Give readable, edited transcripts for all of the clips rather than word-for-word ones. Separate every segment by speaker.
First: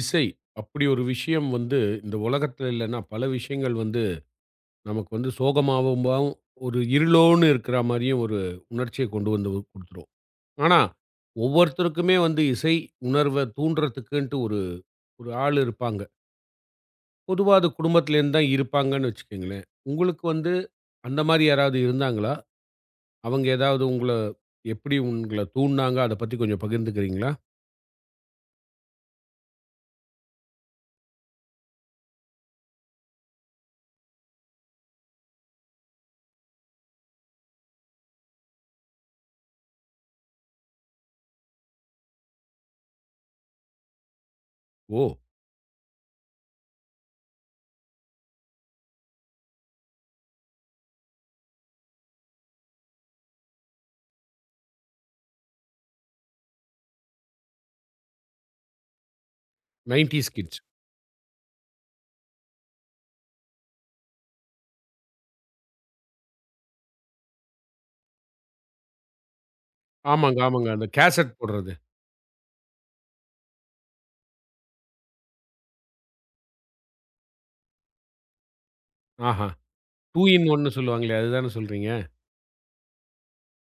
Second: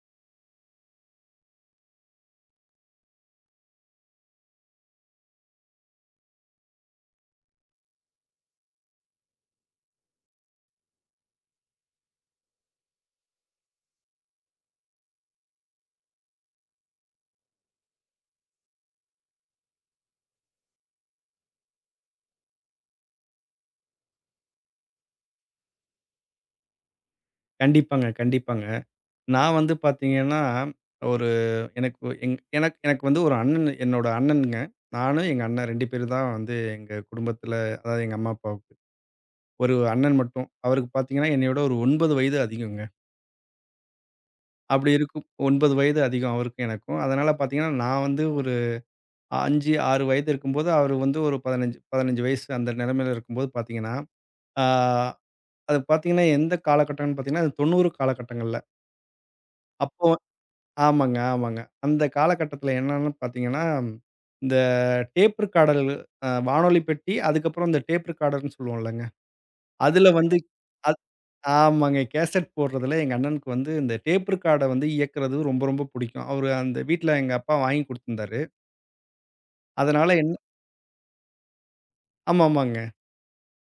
Speaker 1: இசை, அப்படி ஒரு விஷயம் வந்து இந்த உலகத்துல இல்லன்னா, பல விஷயங்கள் வந்து நமக்கு வந்து சோகமாவும் பாவும் ஒரு இருளோன்னு இருக்கிற மாரியும் ஒரு உணர்ச்சிய கொண்டு வந்து குடுத்துரும். ஆனா, ஒவ்வொருத்தருக்குமே வந்து இசை உணர்வ தூண்டுறதுக்குன்ட்டு ஒரு ஒரு ஆள் இருப்பாங்க. பொதுவா அது குடும்பத்திலேருந்து தான் இருப்பாங்கன்னு வச்சுக்கங்களேன். உங்களுக்கு வந்து அந்த மாரி யாராவது இருந்தாங்களா? அவங்க ஏதாவது உங்கள எப்படி உங்கள தூண்டுனாங்க? அத பத்தி கொஞ்சம் பகிர்ந்துக்கிறீங்களா?
Speaker 2: கண்டிப்பாங்க, கண்டிப்பாங்க. நான் வந்து பார்த்தீங்கன்னா, ஒரு எனக்கு எங் எனக்கு எனக்கு வந்து ஒரு அண்ணன், என்னோட அண்ணனுங்க. நானு, எங்க அண்ணன் 2 பேரு தான் வந்து எங்க குடும்பத்தில, அதாவது எங்க அம்மா, அப்பாவுக்கு. ஒரு அண்ணன் மட்டும். அவருக்கு பார்த்தீங்கன்னா, என்னைய விட ஒரு 9 வயது அதிகங்க. அப்படி
Speaker 1: ஓ!
Speaker 2: இருக்கும், 9 வயது அதிகம் அவருக்கும் எனக்கும். அதனால பார்த்தீங்கன்னா, நான் வந்து ஒரு 5, 6 வயது இருக்கும்போது, அவரு வந்து ஒரு 15 வயசு அந்த நிலைமையில இருக்கும்போது பார்த்தீங்கன்னா, ஆ அது பார்த்தீங்கன்னா, எந்த காலகட்டம்ன்னு பார்த்தீங்கன்னா, அது 90 காலகட்டங்கள்ல. அப்போ
Speaker 1: 90ஸ் கிட்ஸ்.
Speaker 2: ஆமாங்க, ஆமாங்க. அந்த காலகட்டத்தில என்னன்னு பார்த்தீங்கன்னா, இந்த டேப் ரிக்கார்டர், வானொலி பெட்டி, அதுக்கப்புறம் இந்த டேப் ரிக்கார்டர்ன்னு சொல்லுவோம்லங்க. அதுல வந்து
Speaker 1: ஆமாங்க, ஆமாங்க. அந்த
Speaker 2: அத்
Speaker 1: கேசெட் போடுறது.
Speaker 2: ஆமாங்க. கேசெட் போடுறதுல எங்க அண்ணனுக்கு வந்து இந்த டேப் ரிக்கார்ட வந்து இயக்குறது ரொம்ப, ரொம்ப புடிக்கும். அவரு அந்த வீட்ல, எங்க அப்பா வாங்கி குடுத்துருந்தாரு.
Speaker 1: ஆஹா.
Speaker 2: அதனால
Speaker 1: டூ
Speaker 2: என்ன
Speaker 1: இன் ஒன்னு சொல்லுவாங்களே, அதுதானே சொல்றீங்க?
Speaker 2: ஆமாமாங்க, ஆமாங்க.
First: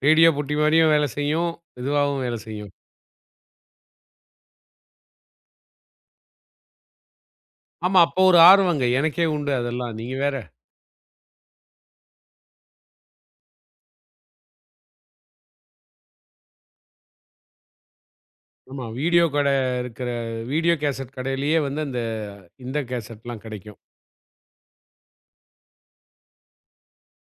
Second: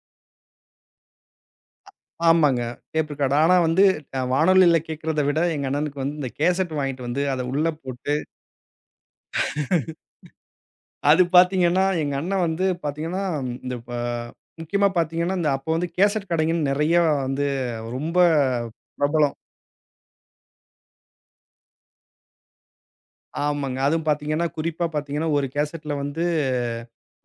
Speaker 1: ரேடியோ பொட்டி மாரியும் வேலை செய்யும், இதுவாவும் வேலை
Speaker 2: ஆமாங்க,
Speaker 1: செய்யும்.
Speaker 2: Tape recorder. ஆனா வந்து வானொலியில கேட்கிறத விட எங்க அண்ணனுக்கு வந்து இந்த கேசெட் வாங்கிட்டு வந்து அத உள்ள
Speaker 1: ஆமா,
Speaker 2: போட்டு,
Speaker 1: அப்போ ஒரு ஆர்வங்க. எனக்கே உண்டு அதெல்லாம். நீங்க வேற.
Speaker 2: அது பார்த்தீங்கன்னா, எங்க அண்ணன் வந்து பார்த்தீங்கன்னா, இந்த ப முக்கியமா பார்த்தீங்கன்னா, இந்த அப்போ வந்து கேசட் கடைங்கன்னு நெறையா வந்து ரொம்ப
Speaker 1: ஆமா, வீடியோ
Speaker 2: பிரபலம்.
Speaker 1: கடை இருக்கிற வீடியோ கேசட் கடையிலேயே வந்து அந்த இந்த கேசட்லாம்
Speaker 2: ஆமாங்க.
Speaker 1: கிடைக்கும்.
Speaker 2: அதுவும் பார்த்தீங்கன்னா, குறிப்பா பார்த்தீங்கன்னா, ஒரு கேசட்ல வந்து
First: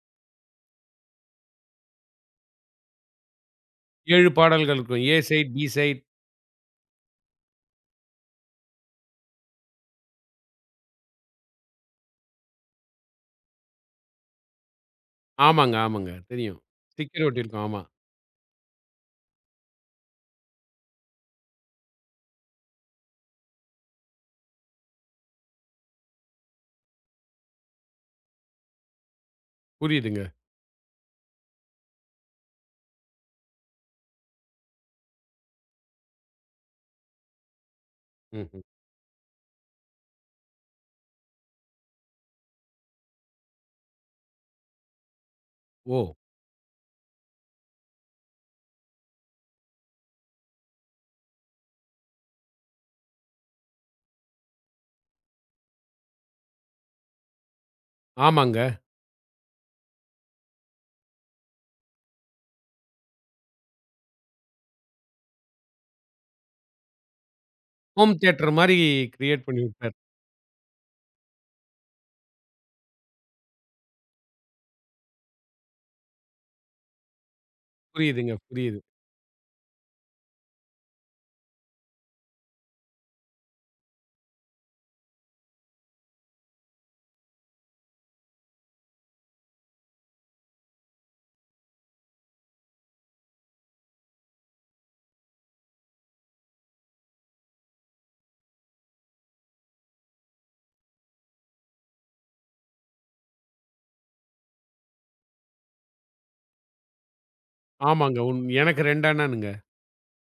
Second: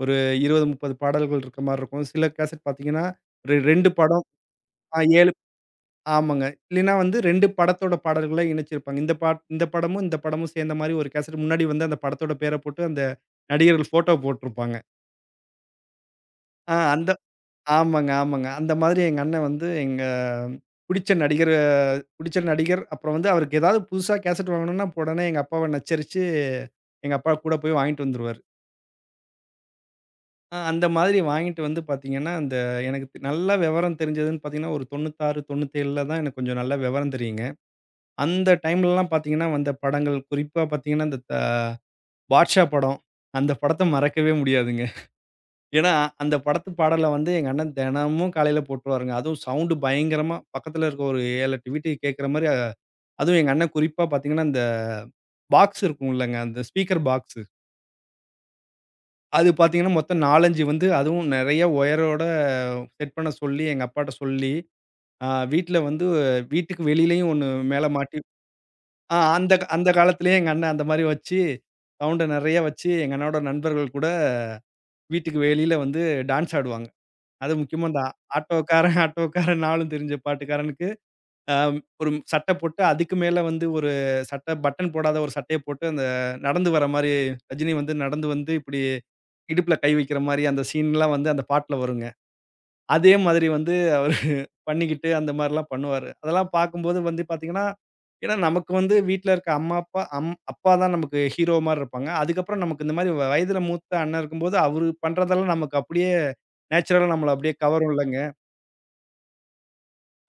Speaker 2: ஒரு 20, 30 பாடல்கள் இருக்க மாரி இருக்கும். சில கேசட் பார்த்தீங்கன்னா, 2 படம்,
Speaker 1: 7 பாடல்கள்
Speaker 2: ஆ
Speaker 1: இருக்கும். A
Speaker 2: 7
Speaker 1: side, B side.
Speaker 2: ஆமாங்க. இல்லைன்னா வந்து 2 படத்தோட பாடல்கள இணைச்சிருப்பாங்க. இந்த படமும், இந்த படமும் சேர்ந்த மாரி ஒரு கேசட் முன்னாடி வந்து அந்த படத்தோட பேர போட்டு, அந்த நடிகர்கள் ஃபோட்டோ போட்டிருப்பாங்க.
Speaker 1: ஆமாங்க, ஆமாங்க. தெரியும்.
Speaker 2: ஆ அந்த
Speaker 1: ஸ்டிக்கர் ஒட்டியிருக்கும். ஆமா.
Speaker 2: ஆமாங்க, ஆமாங்க. அந்த மாதிரி எங்க அண்ணன் வந்து எங்க புடிச்ச நடிகர புடிச்ச நடிகர், அப்புறம் வந்து அவருக்கு ஏதாவது புதுசா கேசட் வாங்கணும்னா, உடனே எங்க அப்பாவ நச்சரிச்சு, எங்க அப்பா கூட போய் வாங்கிட்டு வந்துருவாரு.
Speaker 1: புரியுதுங்க.
Speaker 2: அந்த மாதிரி வாங்கிட்டு வந்து பார்த்தீங்கன்னா, அந்த எனக்கு நல்லா விவரம் தெரிஞ்சதுன்னு பார்த்தீங்கன்னா, ஒரு 96, 97ல தான் எனக்கு கொஞ்சம் நல்லா விவரம் தெரியுங்க. அந்த
Speaker 1: ம்ஹ்ம்.
Speaker 2: டைம்லலாம் பார்த்தீங்கன்னா, வந்த படங்கள் குறிப்பா பார்த்தீங்கன்னா, இந்த த பாட்ஷா படம். அந்த படத்த மறக்கவே முடியாதுங்க. ஏன்னா,
Speaker 1: ஓ!
Speaker 2: அந்த படத்து பாடல வந்து எங்க அண்ணன் தினமும் காலையில போட்டுருவாருங்க. அதுவும் சவுண்டு பயங்கரமா, பக்கத்துல இருக்க ஒரு 7, 8 வீட்டுக்கு கேட்கிற மாரி. அதுவும் எங்க அண்ணன் குறிப்பா பார்த்தீங்கன்னா, அந்த பாக்ஸ் இருக்கும் இல்லங்க, அந்த ஸ்பீக்கர் பாக்ஸு.
Speaker 1: ஆமாங்க.
Speaker 2: அது பார்த்தீங்கன்னா, மொத்தம் 4, 5 வந்து அதுவும் நெறைய ஒயரோட செட் பண்ண சொல்லி, எங்க அப்பாட்ட சொல்லி, அ வீட்ல வந்து வீட்டுக்கு வெளியிலயும் ஒண்ணு மேல
Speaker 1: ஹோம்
Speaker 2: மாட்டி,
Speaker 1: தியேட்டர் மாரி
Speaker 2: ஆ
Speaker 1: கிரியேட்
Speaker 2: அந்த
Speaker 1: பண்ணி
Speaker 2: அந்த
Speaker 1: விட்டாரு.
Speaker 2: காலத்திலேயே எங்க அண்ணன் அந்த மாரி வச்சு, சவுண்ட நெறைய வச்சு, எங்க அண்ணனோட நண்பர்கள் கூட வீட்டுக்கு வெளியில வந்து டான்ஸ் ஆடுவாங்க. அது முக்கியமா இந்த
Speaker 1: புரியுதுங்க, புரியுது.
Speaker 2: ஆட்டோக்காரன் ஆட்டோக்காரன் நாலும் தெரிஞ்ச பாட்டுக்காரனுக்கு ஒரு சட்டை போட்டு, அதுக்கு மேல வந்து ஒரு சட்டை, பட்டன் போடாத ஒரு சட்டைய போட்டு, அந்த நடந்து வர மாரி ரஜினி வந்து நடந்து வந்து இப்டி இடுப்புல கை வைக்கிற மாரி அந்த சீன்லாம் வந்து அந்த பாட்டுல வருங்க. அதே மாதிரி வந்து அவரு பண்ணிக்கிட்டு அந்த மாரிலாம் பண்ணுவாரு. அதெல்லாம் பார்க்கும்போது வந்து பார்த்தீங்கன்னா, ஏன்னா நமக்கு வந்து வீட்ல இருக்க அம்மா, அப்பா, அப்பா தான் நமக்கு ஹீரோ மாரி இருப்பாங்க. அதுக்கப்புறம் நமக்கு இந்த மாரி வயதில மூத்த அண்ணன் இருக்கும்போது, அவரு பண்றதெல்லாம் நமக்கு அப்டியே நேச்சுரலா நம்மள அப்டியே
Speaker 1: ஆமாங்க.
Speaker 2: கவரும்லங்க.
Speaker 1: உண் எனக்கு 2 அண்ணனுங்க.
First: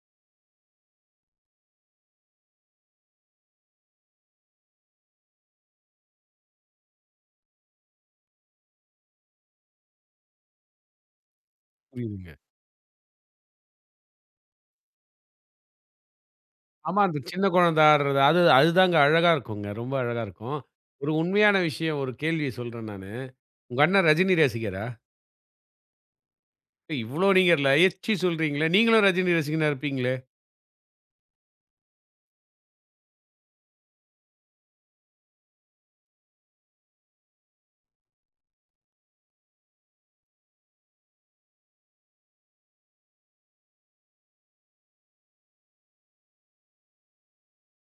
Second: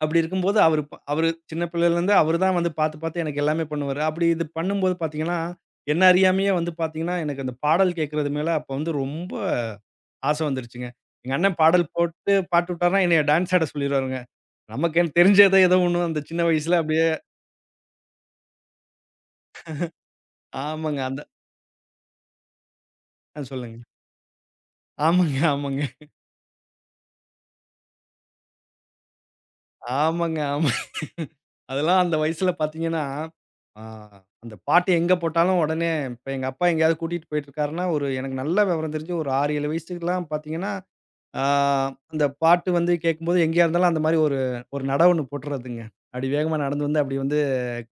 Speaker 2: அப்படி இருக்கும்போது, அவரு சின்ன பிள்ளையிலேருந்து அவரு தான் வந்து பாத்து, பாத்து எனக்கு எல்லாமே பண்ணுவாரு. அப்படி இது பண்ணும்போது பாத்தீங்கன்னா, என்ன அறியாமயே வந்து பாத்தீங்கன்னா, எனக்கு அந்த பாடல் கேட்கறது மேல அப்ப வந்து ரொம்ப ஆசை வந்துருச்சுங்க. எங்க அண்ணன் பாடல் போட்டு
Speaker 1: புரியுதுங்க.
Speaker 2: பாட்டு விட்டாருன்னா, என்னைய டான்ஸ் ஆட சொல்லிருவாருங்க. எனக்கு தெரிஞ்சதோ ஏதோ ஒண்ணு அந்த சின்ன வயசுல
Speaker 1: ஆமா.
Speaker 2: அப்படியே
Speaker 1: அந்த சின்ன குழந்த ஆடுறது. அது அதுதாங்க அழகா இருக்குங்க. ரொம்ப அழகா இருக்கும்.
Speaker 2: ஆமாங்க.
Speaker 1: ஒரு
Speaker 2: அந்த
Speaker 1: உண்மையான விஷயம் ஒரு கேள்வி சொல்றேன் நானு.
Speaker 2: ஆ சொல்லுங்க.
Speaker 1: உங்க அண்ணன் ரஜினி ரசிகரா?
Speaker 2: ஆமாங்க, ஆமாங்க.
Speaker 1: ஏய், இவ்ளோ நீங்க எச்சி சொல்றீங்களே! நீங்களும் ரஜினி ரசிகனா இருப்பீங்களே!
Speaker 2: ஆமாங்க, ஆமா. அதெல்லாம் அந்த வயசுல பாத்தீங்கன்னா, ஆ அந்த பாட்டு எங்க போட்டாலும் உடனே, இப்ப எங்க அப்பா எங்கேயாவது கூட்டிட்டு போயிட்டுருக்காருன்னா, ஒரு எனக்கு நல்லா விவரம் தெரிஞ்சு ஒரு 6, 7 வயசுக்குலாம் பாத்தீங்கன்னா, ஆ அந்த பாட்டு வந்து கேட்கும்போது, எங்கேயா இருந்தாலும் அந்த மாரி ஒரு ஒரு நட ஒண்ணு போட்டுறதுங்க. அப்டி வேகமா நடந்து வந்து அப்டி வந்து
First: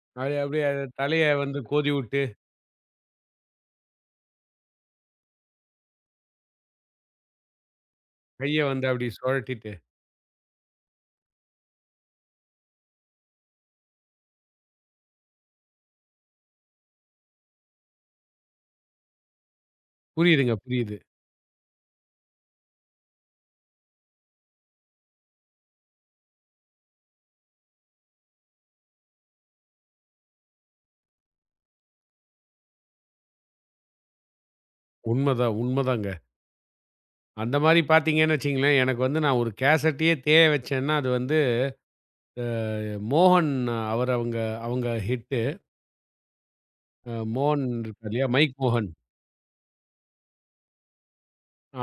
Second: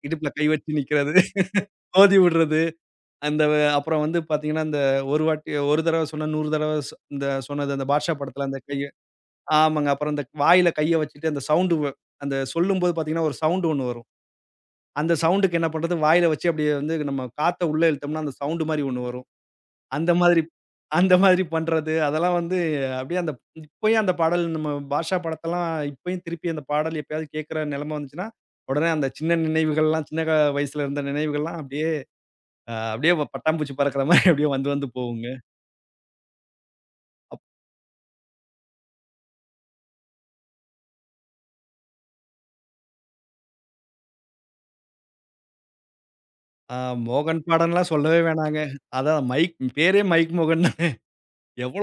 Speaker 2: இடுப்புல
Speaker 1: அது
Speaker 2: கை
Speaker 1: அப்படியே
Speaker 2: வச்சு
Speaker 1: அது
Speaker 2: நிக்கிறது,
Speaker 1: தலைய வந்து
Speaker 2: மோதி
Speaker 1: கோதிவுட்டு,
Speaker 2: விடுறது. அப்புறம் வந்து பார்த்தீங்கன்னா, அந்த ஒரு வாட்டி, ஒரு தடவ சொன்னா 100 தடவ இந்த சொன்னது அந்த பாட்ஷா படத்துல அந்த
Speaker 1: கைய வந்து
Speaker 2: கைய,
Speaker 1: அப்படி சுழட்டிட்டு.
Speaker 2: ஆமாங்க. அப்புறம் அந்த வாயில கைய வச்சுட்டு அந்த சவுண்டு வ அந்த சொல்லும்போது பார்த்தீங்கன்னா, ஒரு சவுண்டு ஒண்ணு வரும். அந்த சவுண்டுக்கு என்ன பண்றது, வாயில வச்சு அப்டியே வந்து நம்ம காத்த உள்ள இழுத்தோம்னா, அந்த சவுண்டு மாரி ஒண்ணு வரும். அந்த மாதிரி
Speaker 1: புரியுதுங்க, புரியுது.
Speaker 2: அந்த மாதிரி பண்றது. அதெல்லாம் வந்து அப்படியே அந்த இப்பயும் அந்த பாடல், நம்ம பாஷா படத்தெல்லாம் இப்பயும் திருப்பி அந்த பாடல் எப்பயாவது கேட்கிற நிலைமை வந்துச்சுன்னா, உடனே அந்த சின்ன நினைவுகள்லாம், சின்ன க வயசுல இருந்த நினைவுகள்லாம் அப்படியே அப்படியே பட்டாம்பூச்சி பறக்கிற மாதிரி அப்படியே வந்து வந்து போகுங்க.
Speaker 1: உண்மதான், உண்மதாங்க.
Speaker 2: அப்
Speaker 1: அந்த மாரி பார்த்தீங்கன்னு வச்சுக்கங்களேன், எனக்கு வந்து நான் ஒரு கேசட்டையே தேய வச்சேன்னா, அது வந்து மோகன் அவர் அவங்க அவங்க ஹிட்டு.
Speaker 2: அ மோகன்
Speaker 1: மோகன்
Speaker 2: பாடல்லாம்
Speaker 1: இருக்காரு
Speaker 2: சொல்லவே
Speaker 1: இல்லையா? மைக்
Speaker 2: வேணாங்க.
Speaker 1: மோகன்.
Speaker 2: அதான் மைக் பேரே, மைக் மோகன் தான்.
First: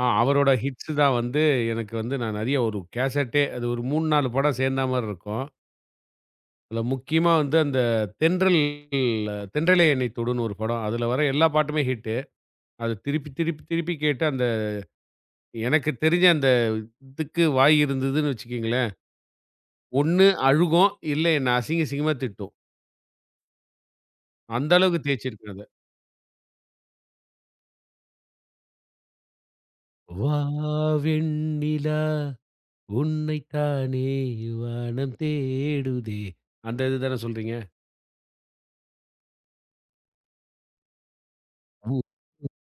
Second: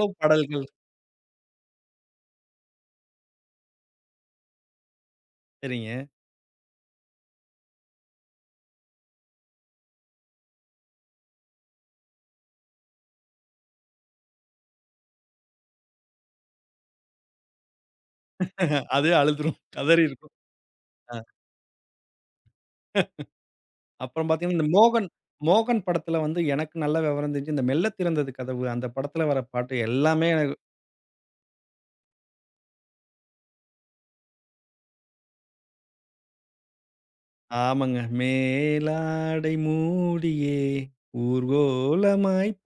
Speaker 1: ஆ அவரோட
Speaker 2: பாடல்கள்.
Speaker 1: ஹிட்ஸ் தான் வந்து எனக்கு வந்து நான் நெறைய ஒரு கேசட்டே அது ஒரு 3, 4 படம் சேர்ந்தா மாரி இருக்கும்.
Speaker 2: சரிங்க.
Speaker 1: அதுல முக்கியமா வந்து அந்த தென்றல் தென்றலே என்னை தொடுன்னு ஒரு படம். அதுல வர எல்லா பாட்டுமே ஹிட்டு. அது திருப்பி, திருப்பி, திருப்பி கேட்டு அந்த எனக்கு தெரிஞ்ச அந்த இதுக்கு வாய் இருந்ததுன்னு வச்சுக்கங்களேன்,
Speaker 2: அது அழுதுரும்.
Speaker 1: ஒண்ணு
Speaker 2: கதறியிருக்கும்.
Speaker 1: அழுகும்,
Speaker 2: அ.
Speaker 1: இல்ல என்ன அசிங்க, அசிங்கமா திட்டும்.
Speaker 2: அப்புறம் பார்த்தீங்கன்னா, இந்த
Speaker 1: அந்த அளவுக்கு
Speaker 2: மோகன்
Speaker 1: தேய்ச்சிருக்கேன் அத.
Speaker 2: மோகன் படத்துல வந்து எனக்கு நல்லா விவரம் தெரிஞ்சு, இந்த "மெல்ல திறந்தது கதவு" அந்த படத்துல வர பாட்டு எல்லாமே
Speaker 1: "வா
Speaker 2: எனக்கு
Speaker 1: வெண்ணிலா உன்னைத்தானே வானம் தேடுதே" அந்த இது தானே சொல்றீங்க?
Speaker 2: ஆமாங்க. மேலாடை மூடியே ஊர்கோலமாய்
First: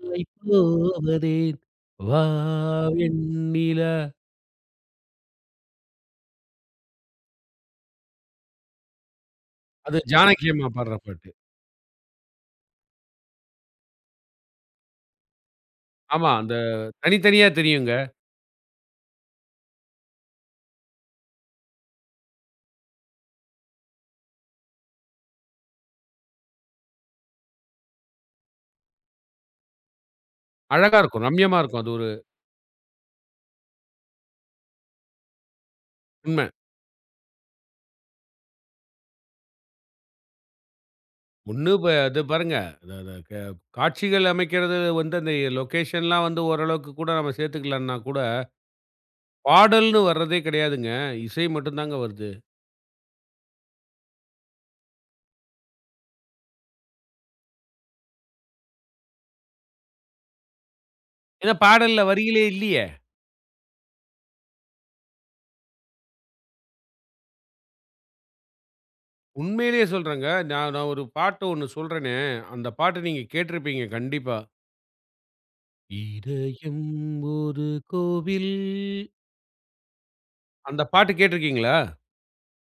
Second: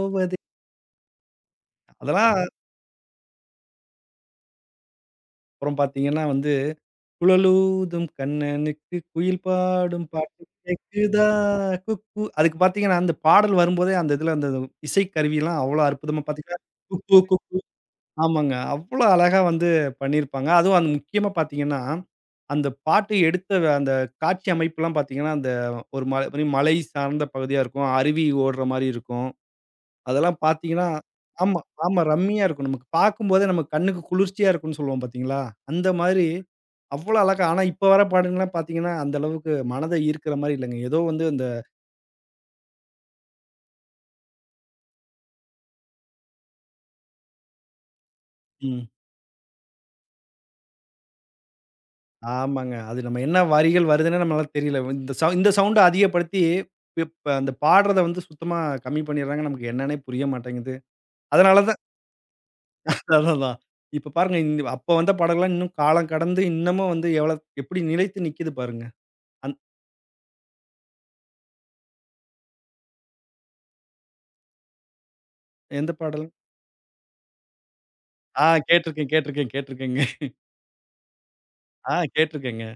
Speaker 1: "உன்னை போவதேன் வா
Speaker 2: அதெல்லாம்
Speaker 1: வெண்ணிலா.
Speaker 2: அப்புறம் பார்த்தீங்கன்னா வந்து, "குழலூதும் கண்ணனுக்கு குயில்
Speaker 1: அது
Speaker 2: பாடும் பாட்டு
Speaker 1: ஜானகி அம்மா பாடுற
Speaker 2: கேக்குதா
Speaker 1: பாட்டு.
Speaker 2: குக்கூ". அதுக்கு பார்த்தீங்கன்னா, அந்த பாடல் வரும்போதே அந்த இதுல அந்த இசை கருவிலாம் அவ்வளோ அற்புதமா
Speaker 1: ஆமா, அந்த
Speaker 2: பார்த்தீங்கன்னா, குக்கூ
Speaker 1: தனித்தனியா
Speaker 2: குக்கூ
Speaker 1: தெரியுங்க.
Speaker 2: ஆமாங்க. அவ்ளோ அழகா வந்து பண்ணியிருப்பாங்க. அதுவும் அந்த முக்கியமா பார்த்தீங்கன்னா, அந்த பாட்டு அந்த காட்சி அமைப்புலாம் பார்த்தீங்கன்னா, அந்த ஒரு மலை சார்ந்த பகுதியா இருக்கும். அருவி ஓடுற மாரி இருக்கும். அதெல்லாம் பார்த்தீங்கன்னா
Speaker 1: அழகா இருக்கும்.
Speaker 2: ஆமா,
Speaker 1: ரம்யமா இருக்கும். அது
Speaker 2: ஆமா.
Speaker 1: ஒரு
Speaker 2: ரம்மியா இருக்கும். நமக்கு பார்க்கும்போதே நம்ம கண்ணுக்கு குளிர்ச்சியா இருக்கும்னு சொல்லுவோம் பார்த்தீங்களா? அந்த மாதிரி
Speaker 1: உண்ம.
Speaker 2: அவ்ளோ அழகா. ஆனா இப்ப வர பாடல்கள்லாம் பார்த்தீங்கன்னா, அந்த அளவுக்கு மனத ஈர்க்கிற மாரி இல்லங்க. ஏதோ வந்து அந்த
Speaker 1: 1 ப அது பாருங்க. அது அது காட்சிகள் அமைக்கிறது வந்து அந்த லொகேஷன்லாம் வந்து ஓரளவுக்கு கூட நம்ம சேர்த்துக்கலாம்னா கூட,
Speaker 2: ம்.
Speaker 1: பாடல்னு வர்றதே கிடையாதுங்க. இசை மட்டும் தாங்க வருது.
Speaker 2: ஆமாங்க. அது நம்ம என்ன வரிகள் வருதுன்னே நம்மளால தெரியல. இந்த சவுண்ட அதிகப்படுத்தி, இப்ப அந்த பாடுறத வந்து சுத்தமா கம்மி பண்ணிடுறாங்க. நமக்கு என்னன்னே புரிய மாட்டேங்குது.
Speaker 1: ஏன்னா
Speaker 2: அதனால தான்
Speaker 1: பாடல்ல வரிகளே இல்லையே!
Speaker 2: அதான். இப்ப பாருங்க, இந்த அப்ப வந்த பாடல்லாம் இன்னும் காலம் கடந்து இன்னமும் வந்து எவ்வளோ எப்படி நிலைத்து நிக்குது பாருங்க. அந்
Speaker 1: உண்மையிலேயே சொல்றேங்க. நான் நான் ஒரு பாட்டு ஒண்ணு சொல்றேனே, அந்த பாட்ட நீங்க கேட்டிருப்பீங்க கண்டிப்பா.
Speaker 2: எந்த பாடல்?
Speaker 1: இதயம் ஒரு
Speaker 2: ஆ
Speaker 1: கோவில்.
Speaker 2: கேட்டுருக்கேன், கேட்டுருக்கேன், கேட்டுருக்கேங்க.
Speaker 1: அந்த பாட்டு கேட்டிருக்கீங்களா?
Speaker 2: ஆ கேட்டுருக்கேங்க.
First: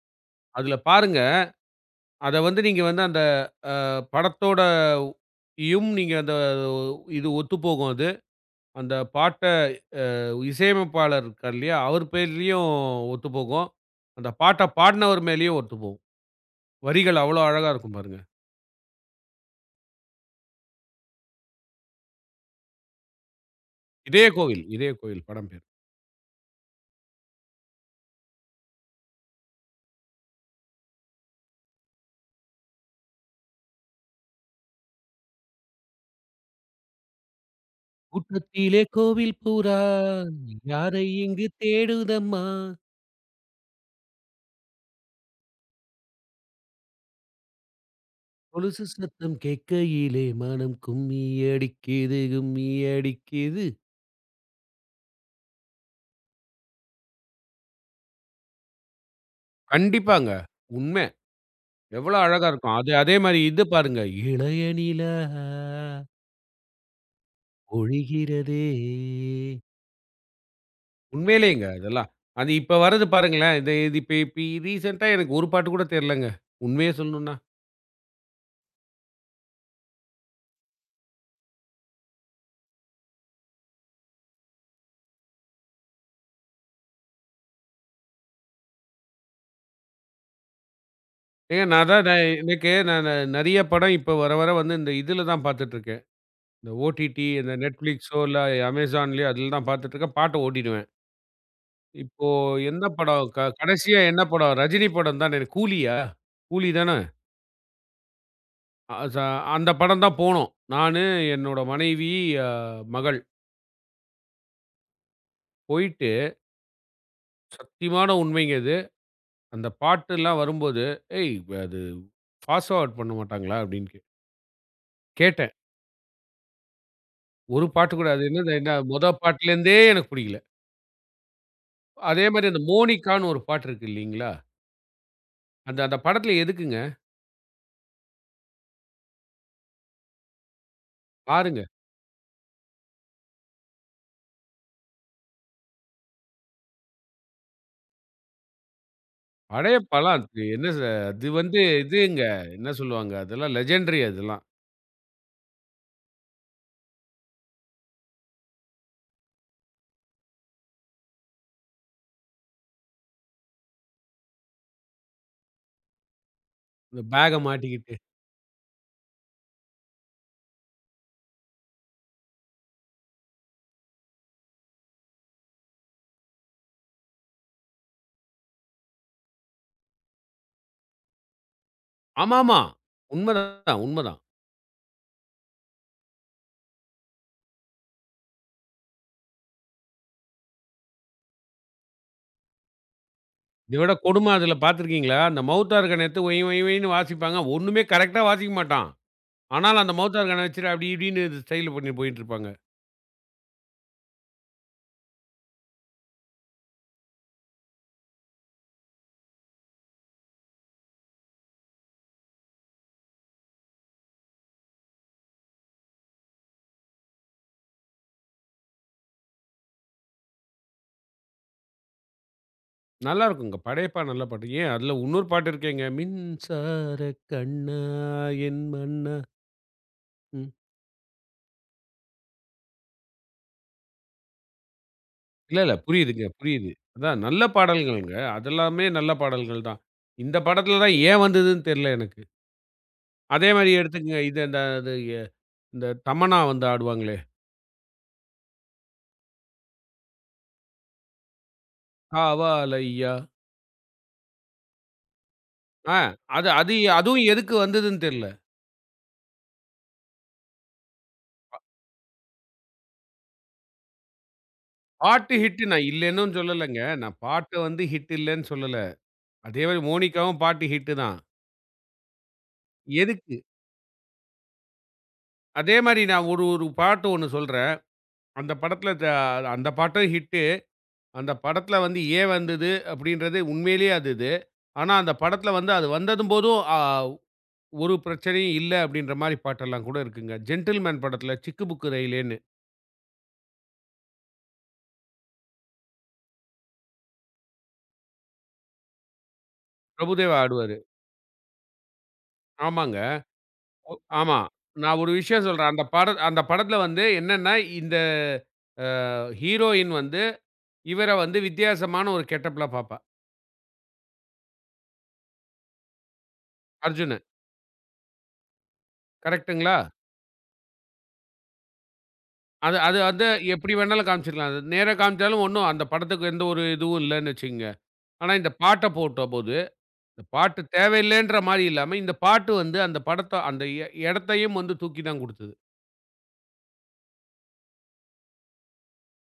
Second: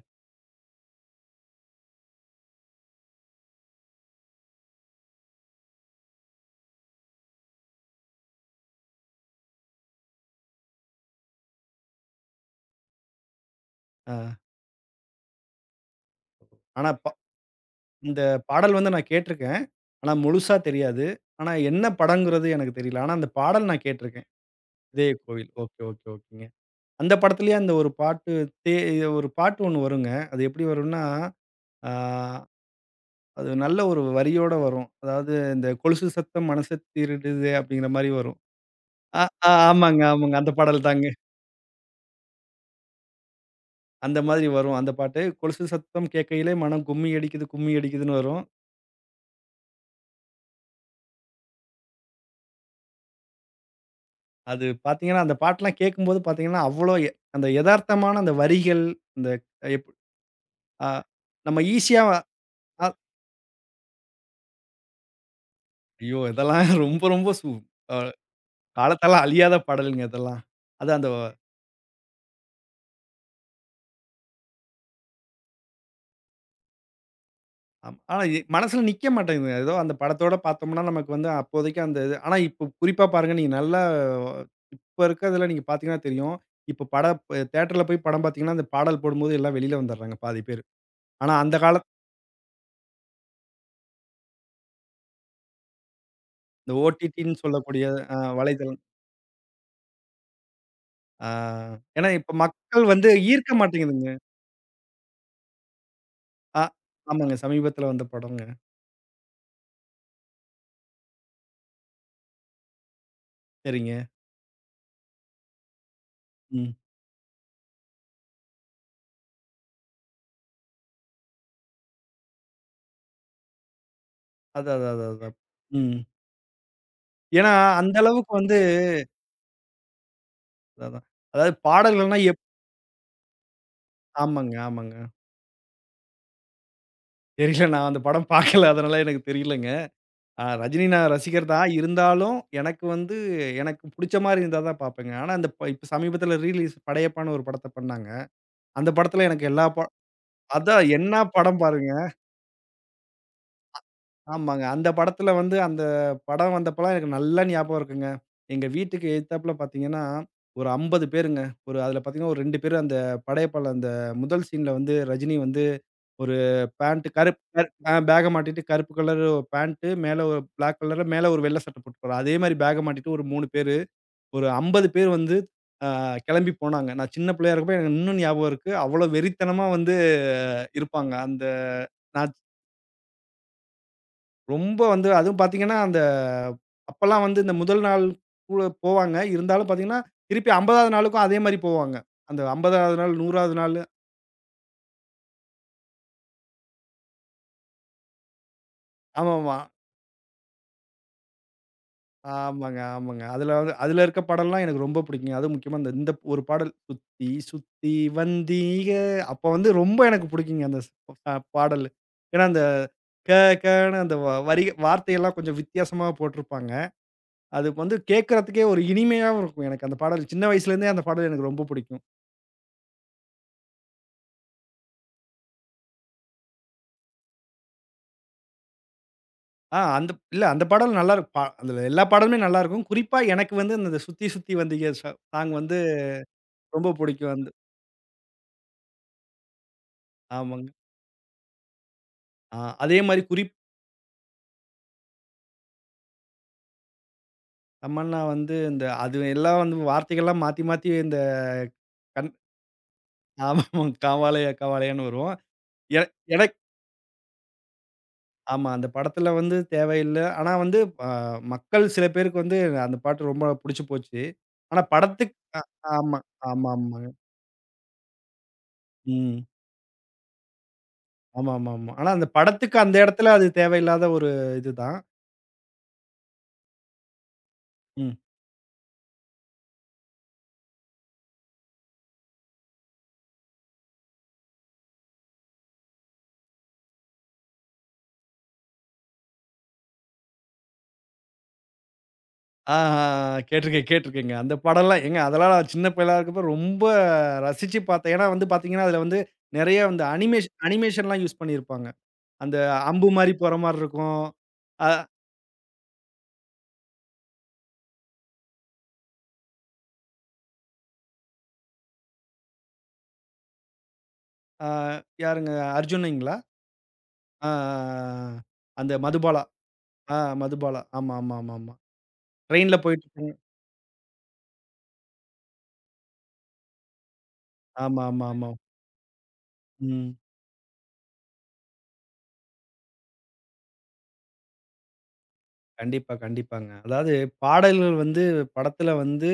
Speaker 1: அதுல பாருங்க. அத வந்து நீங்க வந்து அந்த படத்தோட யும் நீங்க அந்த இது ஒத்துப்போகும் அது. அந்த பாட்ட இசையமைப்பாளர் இருக்கார் இல்லையா? அவர் பேர்லயும் ஒத்துப்போகும்.
Speaker 2: ஆ.
Speaker 1: அந்த பாட்ட பாடுனவர் மேலயும் ஒத்துப்போகும்.
Speaker 2: ஆனா ப
Speaker 1: வரிகள் அவ்ளோ அழகா இருக்கும் பாருங்க.
Speaker 2: இந்த பாடல் வந்து நான் கேட்டுருக்கேன். ஆனா முழுசா தெரியாது. ஆனா என்ன படங்கிறது எனக்கு தெரியல. ஆனா அந்த பாடல் நான் கேட்டுருக்கேன்.
Speaker 1: இதய கோவில், இதய
Speaker 2: இதய
Speaker 1: கோவில் படம்
Speaker 2: கோவில்.
Speaker 1: பேரு.
Speaker 2: ஓகே, ஓகே, ஓகேங்க. அந்த படத்திலேயே அந்த ஒரு பாட்டு, தே ஒரு பாட்டு ஒண்ணு வருங்க. அது எப்படி வரும்னா, ஆ அது நல்ல ஒரு வரியோட வரும். அதாவது இந்த கொலுசு சத்தம் மனச திருடுதே அப்படிங்கிற மாரி வரும்.
Speaker 1: கூட்டத்திலே
Speaker 2: ஆ
Speaker 1: கோவில்
Speaker 2: ஆ
Speaker 1: பூரா
Speaker 2: ஆமாங்க, ஆமாங்க. அந்த பாடல்
Speaker 1: யாரை
Speaker 2: தாங்க.
Speaker 1: இங்கு தேடுதம்மா?
Speaker 2: அந்த மாதிரி வரும் அந்த பாட்டு. கொலுசு சத்தம் கேட்கையிலே மனம் கும்மி அடிக்குது, கும்மி அடிக்குதுன்னு வரும்.
Speaker 1: கொலுசு சத்தம் கேட்கையிலே மனம் கும்மி அடிக்கிது, கும்மி அடிக்கிது.
Speaker 2: அது பார்த்தீங்கன்னா, அந்த பாட்டெல்லாம் கேட்கும்போது பார்த்தீங்கன்னா, அவ்வளோ எ அந்த எதார்த்தமான அந்த வரிகள், அந்த எப்
Speaker 1: கண்டிப்பாங்க.
Speaker 2: ஆ
Speaker 1: உண்மை.
Speaker 2: நம்ம ஈஸியா
Speaker 1: எவ்வளோ அழகா இருக்கும்.
Speaker 2: அ
Speaker 1: அது அதே மாரி இது பாருங்க. இளைய நிலா
Speaker 2: ஐயோ! இதெல்லாம் ரொம்ப ரொம்ப சு அ
Speaker 1: ஒழிகிறதே.
Speaker 2: காலத்தால அழியாத பாடல்ங்க இதெல்லாம். அது அந்த
Speaker 1: உண்மையிலேங்க இதெல்லாம். அது இப்ப வர்றது பாருங்களேன். இது இது இப்ப இப்ப ரீசென்ட்டா எனக்கு ஒரு பாட்டு கூட தெரியலங்க. உண்மைய சொல்லணும்னா.
Speaker 2: ஆனா எ மனசுல நிக்க மாட்டேங்குதுங்க. ஏதோ அந்த படத்தோட பார்த்தோம்னா, நமக்கு வந்து அப்போதைக்கு அந்த இது. ஆனா இப்போ குறிப்பா பாருங்க, நீங்க நல்லா இப்ப இருக்கிறதுல நீங்க பார்த்தீங்கன்னா தெரியும். இப்ப பட தியேட்டர்ல போய் படம் பார்த்தீங்கன்னா, அந்த பாடல் போடும்போது எல்லாம் வெளியில வந்துடுறாங்க பாதி பேரு. ஆனா அந்த
Speaker 1: ஏங்க
Speaker 2: காலத்
Speaker 1: நான் தான் நான் எனக்கு நான் நெறைய படம் இப்ப வர வர வந்து இந்த இதில தான் பார்த்துட்டுருக்கேன். இந்த
Speaker 2: இந்த
Speaker 1: ஓடிடி,
Speaker 2: ஓடிடின்னு
Speaker 1: இந்த
Speaker 2: சொல்லக்கூடிய
Speaker 1: Netflixோ இல்ல
Speaker 2: வலைதளம்.
Speaker 1: Amazonலயோ அதில தான் பார்த்துட்டுருக்கேன். பாட்ட ஓட்டிடுவேன்.
Speaker 2: ஆ ஏன்னா
Speaker 1: இப்போ
Speaker 2: இப்ப மக்கள்
Speaker 1: எந்த
Speaker 2: வந்து
Speaker 1: படம்?
Speaker 2: ஈர்க்க
Speaker 1: கடைசியா
Speaker 2: மாட்டேங்குதுங்க.
Speaker 1: என்ன படம்? ரஜினி படம் தானே? கூலியா?
Speaker 2: ஆ
Speaker 1: கூலி தான?
Speaker 2: ஆமாங்க. சமீபத்தில வந்த படம்ங்க.
Speaker 1: அ ச அந்த படம் தான் போனோம். நானு, என்னோட மனைவி, அ மகள்.
Speaker 2: சரிங்க.
Speaker 1: போயிட்டு
Speaker 2: ம்.
Speaker 1: சத்தியமான உண்மைங்க இது. அந்த பாட்டுலாம் வரும்போது, "ஏய்! அது ஃபாஸ்ட் ஃபார்வர்ட் பண்ண மாட்டாங்களா?" அப்படின்னு
Speaker 2: அதான், அதான், அதான், அதான்.
Speaker 1: கேட்டேன்.
Speaker 2: ம். ஏன்னா
Speaker 1: ஒரு
Speaker 2: அந்த
Speaker 1: பாட்டு கூட அது
Speaker 2: அளவுக்கு
Speaker 1: என்னது
Speaker 2: வந்து
Speaker 1: என்ன மொத பாட்டுலேருந்தே எனக்கு புடிக்கல.
Speaker 2: அதான். அதாவது பாடல்கள்னா
Speaker 1: அதே மாரி அந்த மோனிகான்னு ஒரு பாட்டு இருக்கு இல்லைங்களா?
Speaker 2: ஆமாங்க, ஆமாங்க.
Speaker 1: அந்த அந்த படத்துல எதுக்குங்க?
Speaker 2: தெரியல, நான் அந்த படம் பார்க்கல. அதனால எனக்கு தெரியலங்க. ரஜினி நான் ரசிகர்
Speaker 1: பாருங்க.
Speaker 2: தான். இருந்தாலும் எனக்கு வந்து எனக்கு புடிச்ச மாரி இருந்தா தான் பார்ப்பேங்க. ஆனா அந்த ப இப்ப சமீபத்தில ரீலீஸ் படையப்பான்னு ஒரு படத்த பண்ணாங்க. அந்த படத்தில எனக்கு எல்லா
Speaker 1: பழைய
Speaker 2: ப
Speaker 1: படம் அது. என்ன ச
Speaker 2: அதான் என்ன
Speaker 1: அது
Speaker 2: படம்
Speaker 1: வந்து
Speaker 2: பாருங்க.
Speaker 1: இதுங்க. என்ன சொல்லுவாங்க? அதெல்லாம் லெஜெண்டரி அதெல்லாம்.
Speaker 2: ஆமாங்க. அந்த படத்தில வந்து அந்த படம் வந்தப்பலாம் எனக்கு நல்லா ஞாபகம் இருக்குங்க. எங்க வீட்டுக்கு எதித்தாப்புல பார்த்தீங்கன்னா, ஒரு 50 பேருங்க. ஒரு அதில பார்த்தீங்கன்னா, ஒரு 2 பேரு அந்த படையப்பால அந்த முதல் சீன்ல வந்து ரஜினி வந்து ஒரு
Speaker 1: இந்த
Speaker 2: பேண்ட்
Speaker 1: பேக்க
Speaker 2: கருப்பு கரு அ
Speaker 1: மாட்டிக்கிட்டு.
Speaker 2: பேக்க மாட்டிட்டு கருப்பு கலர் பேண்ட் மேல ஒரு பிளாக் கலர்ல மேல ஒரு வெள்ள சட்டை போட்டு போறான். அதே மாரி பேக்க மாட்டிட்டு ஒரு 3 பேரு, ஒரு 50 பேர் வந்து அ கெளம்பி போனாங்க. நான் சின்ன பிள்ளையா இருக்கப்ப எனக்கு இன்னும் ஞாபகம் இருக்கு. அவ்வளோ வெறித்தனமா வந்து இருப்பாங்க. அந்த நான்
Speaker 1: ஆமாமா. உண்மதான், உண்மதான்.
Speaker 2: ரொம்ப வந்து அதுவும் பாத்தீங்கன்னா, அந்த அப்பலாம் வந்து இந்த முதல் நாள் கூட போவாங்க. இருந்தாலும் பாத்தீங்கன்னா, திருப்பி 50வது நாளுக்கும் அதே மாரி போவாங்க. அந்த 50வது நாள், 100வது நாள்
Speaker 1: இத விட கொடும அதில பார்த்துருக்கீங்களா? அந்த மவுத்தார்கன எடுத்து ஒய் ஒய் ஒய்ன்னு வாசிப்பாங்க. ஒண்ணுமே கரெக்ட்டா வாசிக்க மாட்டான்.
Speaker 2: ஆமாமா.
Speaker 1: ஆனாலும் அந்த மவுத்தார்கன வச்சுட்டு அப்டி இப்டின்னு ஸ்டைல் பண்ணி போயிட்டுருப்பாங்க.
Speaker 2: ஆமாங்க, ஆமாங்க. அதுல வந்து, அதுல இருக்க பாடல்லாம் எனக்கு ரொம்ப பிடிக்குங்க. அதுவும் முக்கியமா இந்த இந்த ஒரு பாடல், "சுத்தி சுத்தி வந்தீக". அப்ப வந்து ரொம்ப எனக்கு பிடிக்குங்க அந்த ஸ் அ பாடலு. ஏன்னா, அந்த க கன்னு அந்த வரி வார்த்தையெல்லாம் கொஞ்சம் வித்தியாசமா போட்டிருப்பாங்க. அது வந்து கேட்கறதுக்கே ஒரு இனிமையாவும் இருக்கும். எனக்கு அந்த பாடல் சின்ன வயசுலேருந்தே அந்த பாடல் எனக்கு ரொம்ப பிடிக்கும்.
Speaker 1: நல்லாருக்குங்க. படையப்பா நல்ல பாட்டு. ஏன் அதில இன்னொரு பாட்டு இருக்கேங்க. மின்சார கண்ணா என் மன்னா.
Speaker 2: அந்த இல்ல,
Speaker 1: ம்.
Speaker 2: அந்த பாடல் நல்லா இருக் பா அதுல எல்லா பாடலுமே நல்லாருக்கும். குறிப்பா எனக்கு வந்து அந்த "சுத்தி சுத்தி வந்தீக" சாங்
Speaker 1: இல்ல, இல்ல.
Speaker 2: வந்து
Speaker 1: புரியுதுங்க, புரியுது.
Speaker 2: ரொம்ப
Speaker 1: அதான்
Speaker 2: பிடிக்கும்
Speaker 1: நல்ல
Speaker 2: வந்து.
Speaker 1: பாடல்கள்ங்க. அதெல்லாமே நல்ல பாடல்கள் தான். இந்த
Speaker 2: ஆமாங்க.
Speaker 1: படத்தில தான் ஏன் வந்ததுன்னு தெர்ல எனக்கு.
Speaker 2: ஆ அதே மாரி
Speaker 1: அதே மாரி எடுத்துக்கங்க. இது இந்த அது எ இந்த தமன்னா வந்து ஆடுவாங்க
Speaker 2: தமன்னா வந்து இந்த அது எல்லாம் வந்து வார்த்தைகள்லாம் மாத்தி, மாத்தி இந்த கண்
Speaker 1: காவாலய்யா.
Speaker 2: ஆமா காவாலயா, காவாலயான்னு வரும்.
Speaker 1: ஆ
Speaker 2: எ
Speaker 1: அது
Speaker 2: எனக்
Speaker 1: அது அதுவும் எதுக்கு வந்ததுன்னு தெரியல.
Speaker 2: ஆமா. அந்த படத்துல வந்து தேவையில்ல. ஆனா வந்து அ மக்கள் சில பேருக்கு வந்து அந்த பாட்டு ரொம்ப புடிச்சு போச்சு. ஆனா
Speaker 1: பாட்டு
Speaker 2: படத்துக்கு
Speaker 1: ஹிட்
Speaker 2: அ
Speaker 1: நான்
Speaker 2: ஆமா,
Speaker 1: இல்லன்னும்
Speaker 2: ஆமா,
Speaker 1: சொல்லலங்க.
Speaker 2: ஆமாங்க.
Speaker 1: நான் பாட்டு வந்து ஹிட் இல்லன்னு சொல்லல.
Speaker 2: ம்.
Speaker 1: அதே மாரி மோனிகாவும் பாட்டு ஹிட்டு தான்.
Speaker 2: ஆமாமாமா. ஆனா அந்த படத்துக்கு அந்த இடத்துல
Speaker 1: எதுக்கு?
Speaker 2: அது தேவையில்லாத ஒரு இதுதான்.
Speaker 1: அதே மாரி நான் ஒரு ஒரு பாட்டு ஒண்ணு சொல்றேன்.
Speaker 2: ம்.
Speaker 1: அந்த படத்துல அந்த பாட்டும் ஹிட்டு. அந்த படத்துல வந்து ஏன் வந்தது அப்படின்றது உண்மையிலேயே அது இது. ஆனா அந்த படத்துல வந்து அது வந்ததும் போதும் ஒரு பிரச்சனையும் இல்ல அப்படின்ற மாரி பாட்டெல்லாம் கூட இருக்குங்க. ஜென்டில்மேன் படத்துல சிக்கு புக்கு ரயிலேன்னு
Speaker 2: ஆ, ஆ, ஆ. கேட்டுருக்கேன், கேட்டுருக்கேங்க. அந்த படம்லாம் ஏங்க அதெல்லாம் நான் சின்ன பயலா இருக்கப்ப ரொம்ப ரசிச்சு பார்த்தேன். ஏன்னா வந்து பார்த்தீங்கன்னா, அதுல வந்து நெறைய வந்து
Speaker 1: பிரபுதேவா
Speaker 2: அனிமேஷன்
Speaker 1: ஆடுவாரு.
Speaker 2: அனிமேஷன்லாம் யூஸ் பண்ணியிருப்பாங்க. அந்த
Speaker 1: ஆமாங்க.
Speaker 2: அம்பு மாரி போற மாரி
Speaker 1: ஒ
Speaker 2: இருக்கும்.
Speaker 1: ஆமா.
Speaker 2: அ
Speaker 1: நான் ஒரு விஷயம் சொல்றேன். அந்த படத்துல வந்து என்னன்னா, இந்த அ ஹீரோயின் வந்து, இவர வந்து வித்தியாசமான ஒரு கெட்டப்ல பாப்பா.
Speaker 2: அ யாருங்க? அர்ஜுனுங்களா?
Speaker 1: அர்ஜுன.
Speaker 2: ஆ, ஆ, ஆ. அந்த மதுபாலா.
Speaker 1: கரெக்ட்டுங்களா?
Speaker 2: ஆ மதுபாலா. ஆமா, ஆமா, ஆமா, ஆமா. ட்ரெயின்ல
Speaker 1: அது அது வந்து
Speaker 2: போயிட்டுருப்பாங்க.
Speaker 1: எப்படி வேணாலும் காமிச்சிருக்கலாம். அது நேரா காமிச்சாலும் ஒண்ணும் அந்த படத்துக்கு எந்த ஒரு இதுவும் இல்லன்னு வச்சுக்கங்க.
Speaker 2: ஆமா, ஆமா,
Speaker 1: ஆனா
Speaker 2: ஆமா.
Speaker 1: இந்த பாட்ட போட்டபோது,
Speaker 2: ம்.
Speaker 1: இந்த பாட்டு தேவையில்லைன்ற மாரி இல்லாம, இந்த பாட்டு வந்து அந்த படத்த அந்த எடத்தையும் வந்து தூக்கி தான் குடுத்தது.
Speaker 2: கண்டிப்பா, கண்டிப்பாங்க. அதாவது பாடல்கள் வந்து படத்துல வந்து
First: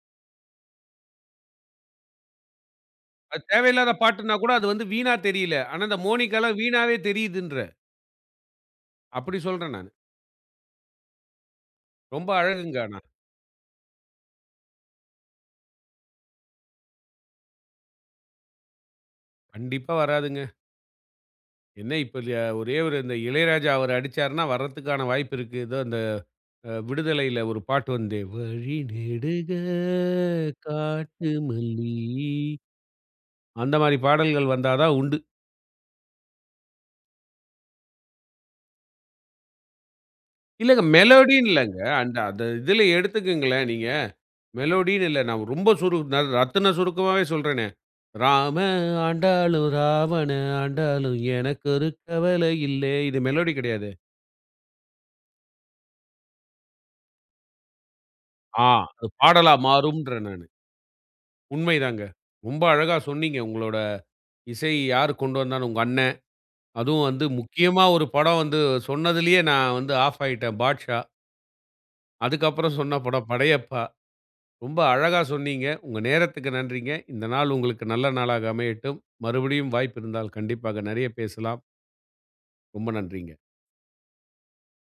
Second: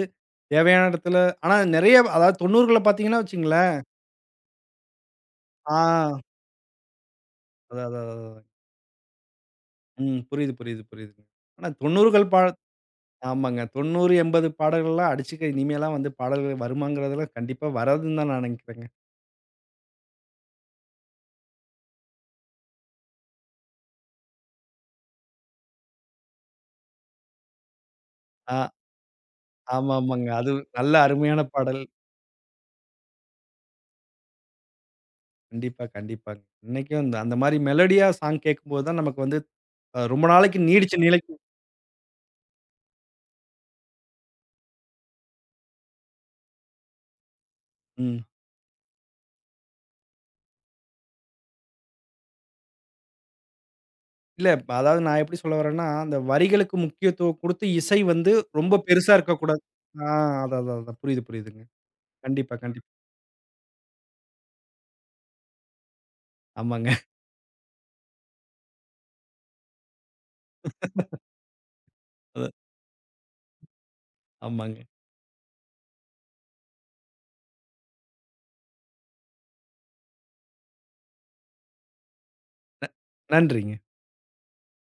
Speaker 2: தேவையான இடத்துல, ஆனா நெறைய அதாவது 90கள்ல பார்த்தீங்கன்னா
Speaker 1: அது
Speaker 2: வச்சுக்கங்களேன்.
Speaker 1: தேவையில்லாத பாட்டுன்னா கூட அது வந்து வீணா தெரியல.
Speaker 2: ஆ.
Speaker 1: ஆனா இந்த மோனிகாலாம் வீணாவே தெரியுதுன்ற.
Speaker 2: அதான், அதான், அதான்.
Speaker 1: அப்படி சொல்றேன் நானு.
Speaker 2: ம். புரியுது, புரியுது, புரியுதுங்க. ஆனா 90கள்
Speaker 1: ரொம்ப
Speaker 2: பா
Speaker 1: அழகுங்க ஆனா.
Speaker 2: ஆமாங்க. 90, 80 பாடல்கள்லாம் அடிச்சுக்க, இனிமேலாம் வந்து பாடல்கள் வருமாங்கிறதெல்லாம் கண்டிப்பா வராதுன்னு தான் நான் நினைக்கிறேங்க.
Speaker 1: கண்டிப்பா வராதுங்க. என்ன இப்ப ல ஒரே ஒரு இந்த இளையராஜா அவரு அடிச்சாருன்னா வர்றதுக்கான வாய்ப்பு இருக்கு. ஏதோ அந்த விடுதலையில ஒரு பாட்டு வந்தே,
Speaker 2: ஆ
Speaker 1: "வழி நெடுக
Speaker 2: ஆமா, ஆமாங்க. அது நல்ல
Speaker 1: காட்டு
Speaker 2: அருமையான பாடல்.
Speaker 1: மல்லி" அந்த மாரி பாடல்கள் வந்தா தான் உண்டு.
Speaker 2: கண்டிப்பா, கண்டிப்பாங்க. இன்னைக்கும் அந்த அந்த மாரி மெலோடியா சாங் கேட்கும்போது தான் நமக்கு வந்து ரொம்ப நாளைக்கு
Speaker 1: இல்லங்க
Speaker 2: நீடிச்ச நிலைக்கும்.
Speaker 1: மெலோடின்னு இல்லங்க. அந்த அந்த இதில எடுத்துக்குங்களேன் நீங்க. மெலோடின்னு இல்ல. நான் ரொம்ப சுரு ந ரத்தின சுருக்கமாவே சொல்றேனே.
Speaker 2: ம்.
Speaker 1: "ராம ஆண்டாலும் ராவண ஆண்டாலும் எனக்கொரு கவலை இல்லே" இது மெலோடி கிடையாது.
Speaker 2: இல்ல இப்ப அதாவது நான் எப்படி சொல்ல வரேன்னா, அந்த வரிகளுக்கு முக்கியத்துவம் குடுத்து இசை வந்து
Speaker 1: ஆ
Speaker 2: ரொம்ப
Speaker 1: அது
Speaker 2: பெருசா
Speaker 1: பாடலா
Speaker 2: இருக்கக்கூடாது. ஆ
Speaker 1: மாறும்ன்றேன் நானு.
Speaker 2: அதான், அதான், அதான். புரியுது, புரியுதுங்க.
Speaker 1: உண்மைதாங்க.
Speaker 2: கண்டிப்பா,
Speaker 1: ரொம்ப
Speaker 2: கண்டிப்பா.
Speaker 1: அழகா சொன்னீங்க. உங்களோட இசை யாரு கொண்டு வந்தான்னு உங்க அண்ணன்.
Speaker 2: ஆமாங்க.
Speaker 1: அதுவும் வந்து முக்கியமா ஒரு படம் வந்து சொன்னதிலேயே நான் வந்து ஆஃப் ஆயிட்டேன். 'பாட்ஷா.'
Speaker 2: அதான்.
Speaker 1: அதுக்கப்புறம் சொன்ன படம் 'படையப்பா.'
Speaker 2: ஆமாங்க.
Speaker 1: ரொம்ப அழகா சொன்னீங்க. உங்க நேரத்துக்கு நன்றிங்க. இந்த நாள் உங்களுக்கு நல்ல நாளாக அமையட்டும். மறுபடியும் வாய்ப்பு இருந்தால் கண்டிப்பாக நெறைய பேசலாம். ரொம்ப நன்றிங்க.
Speaker 2: நன்றிங்க.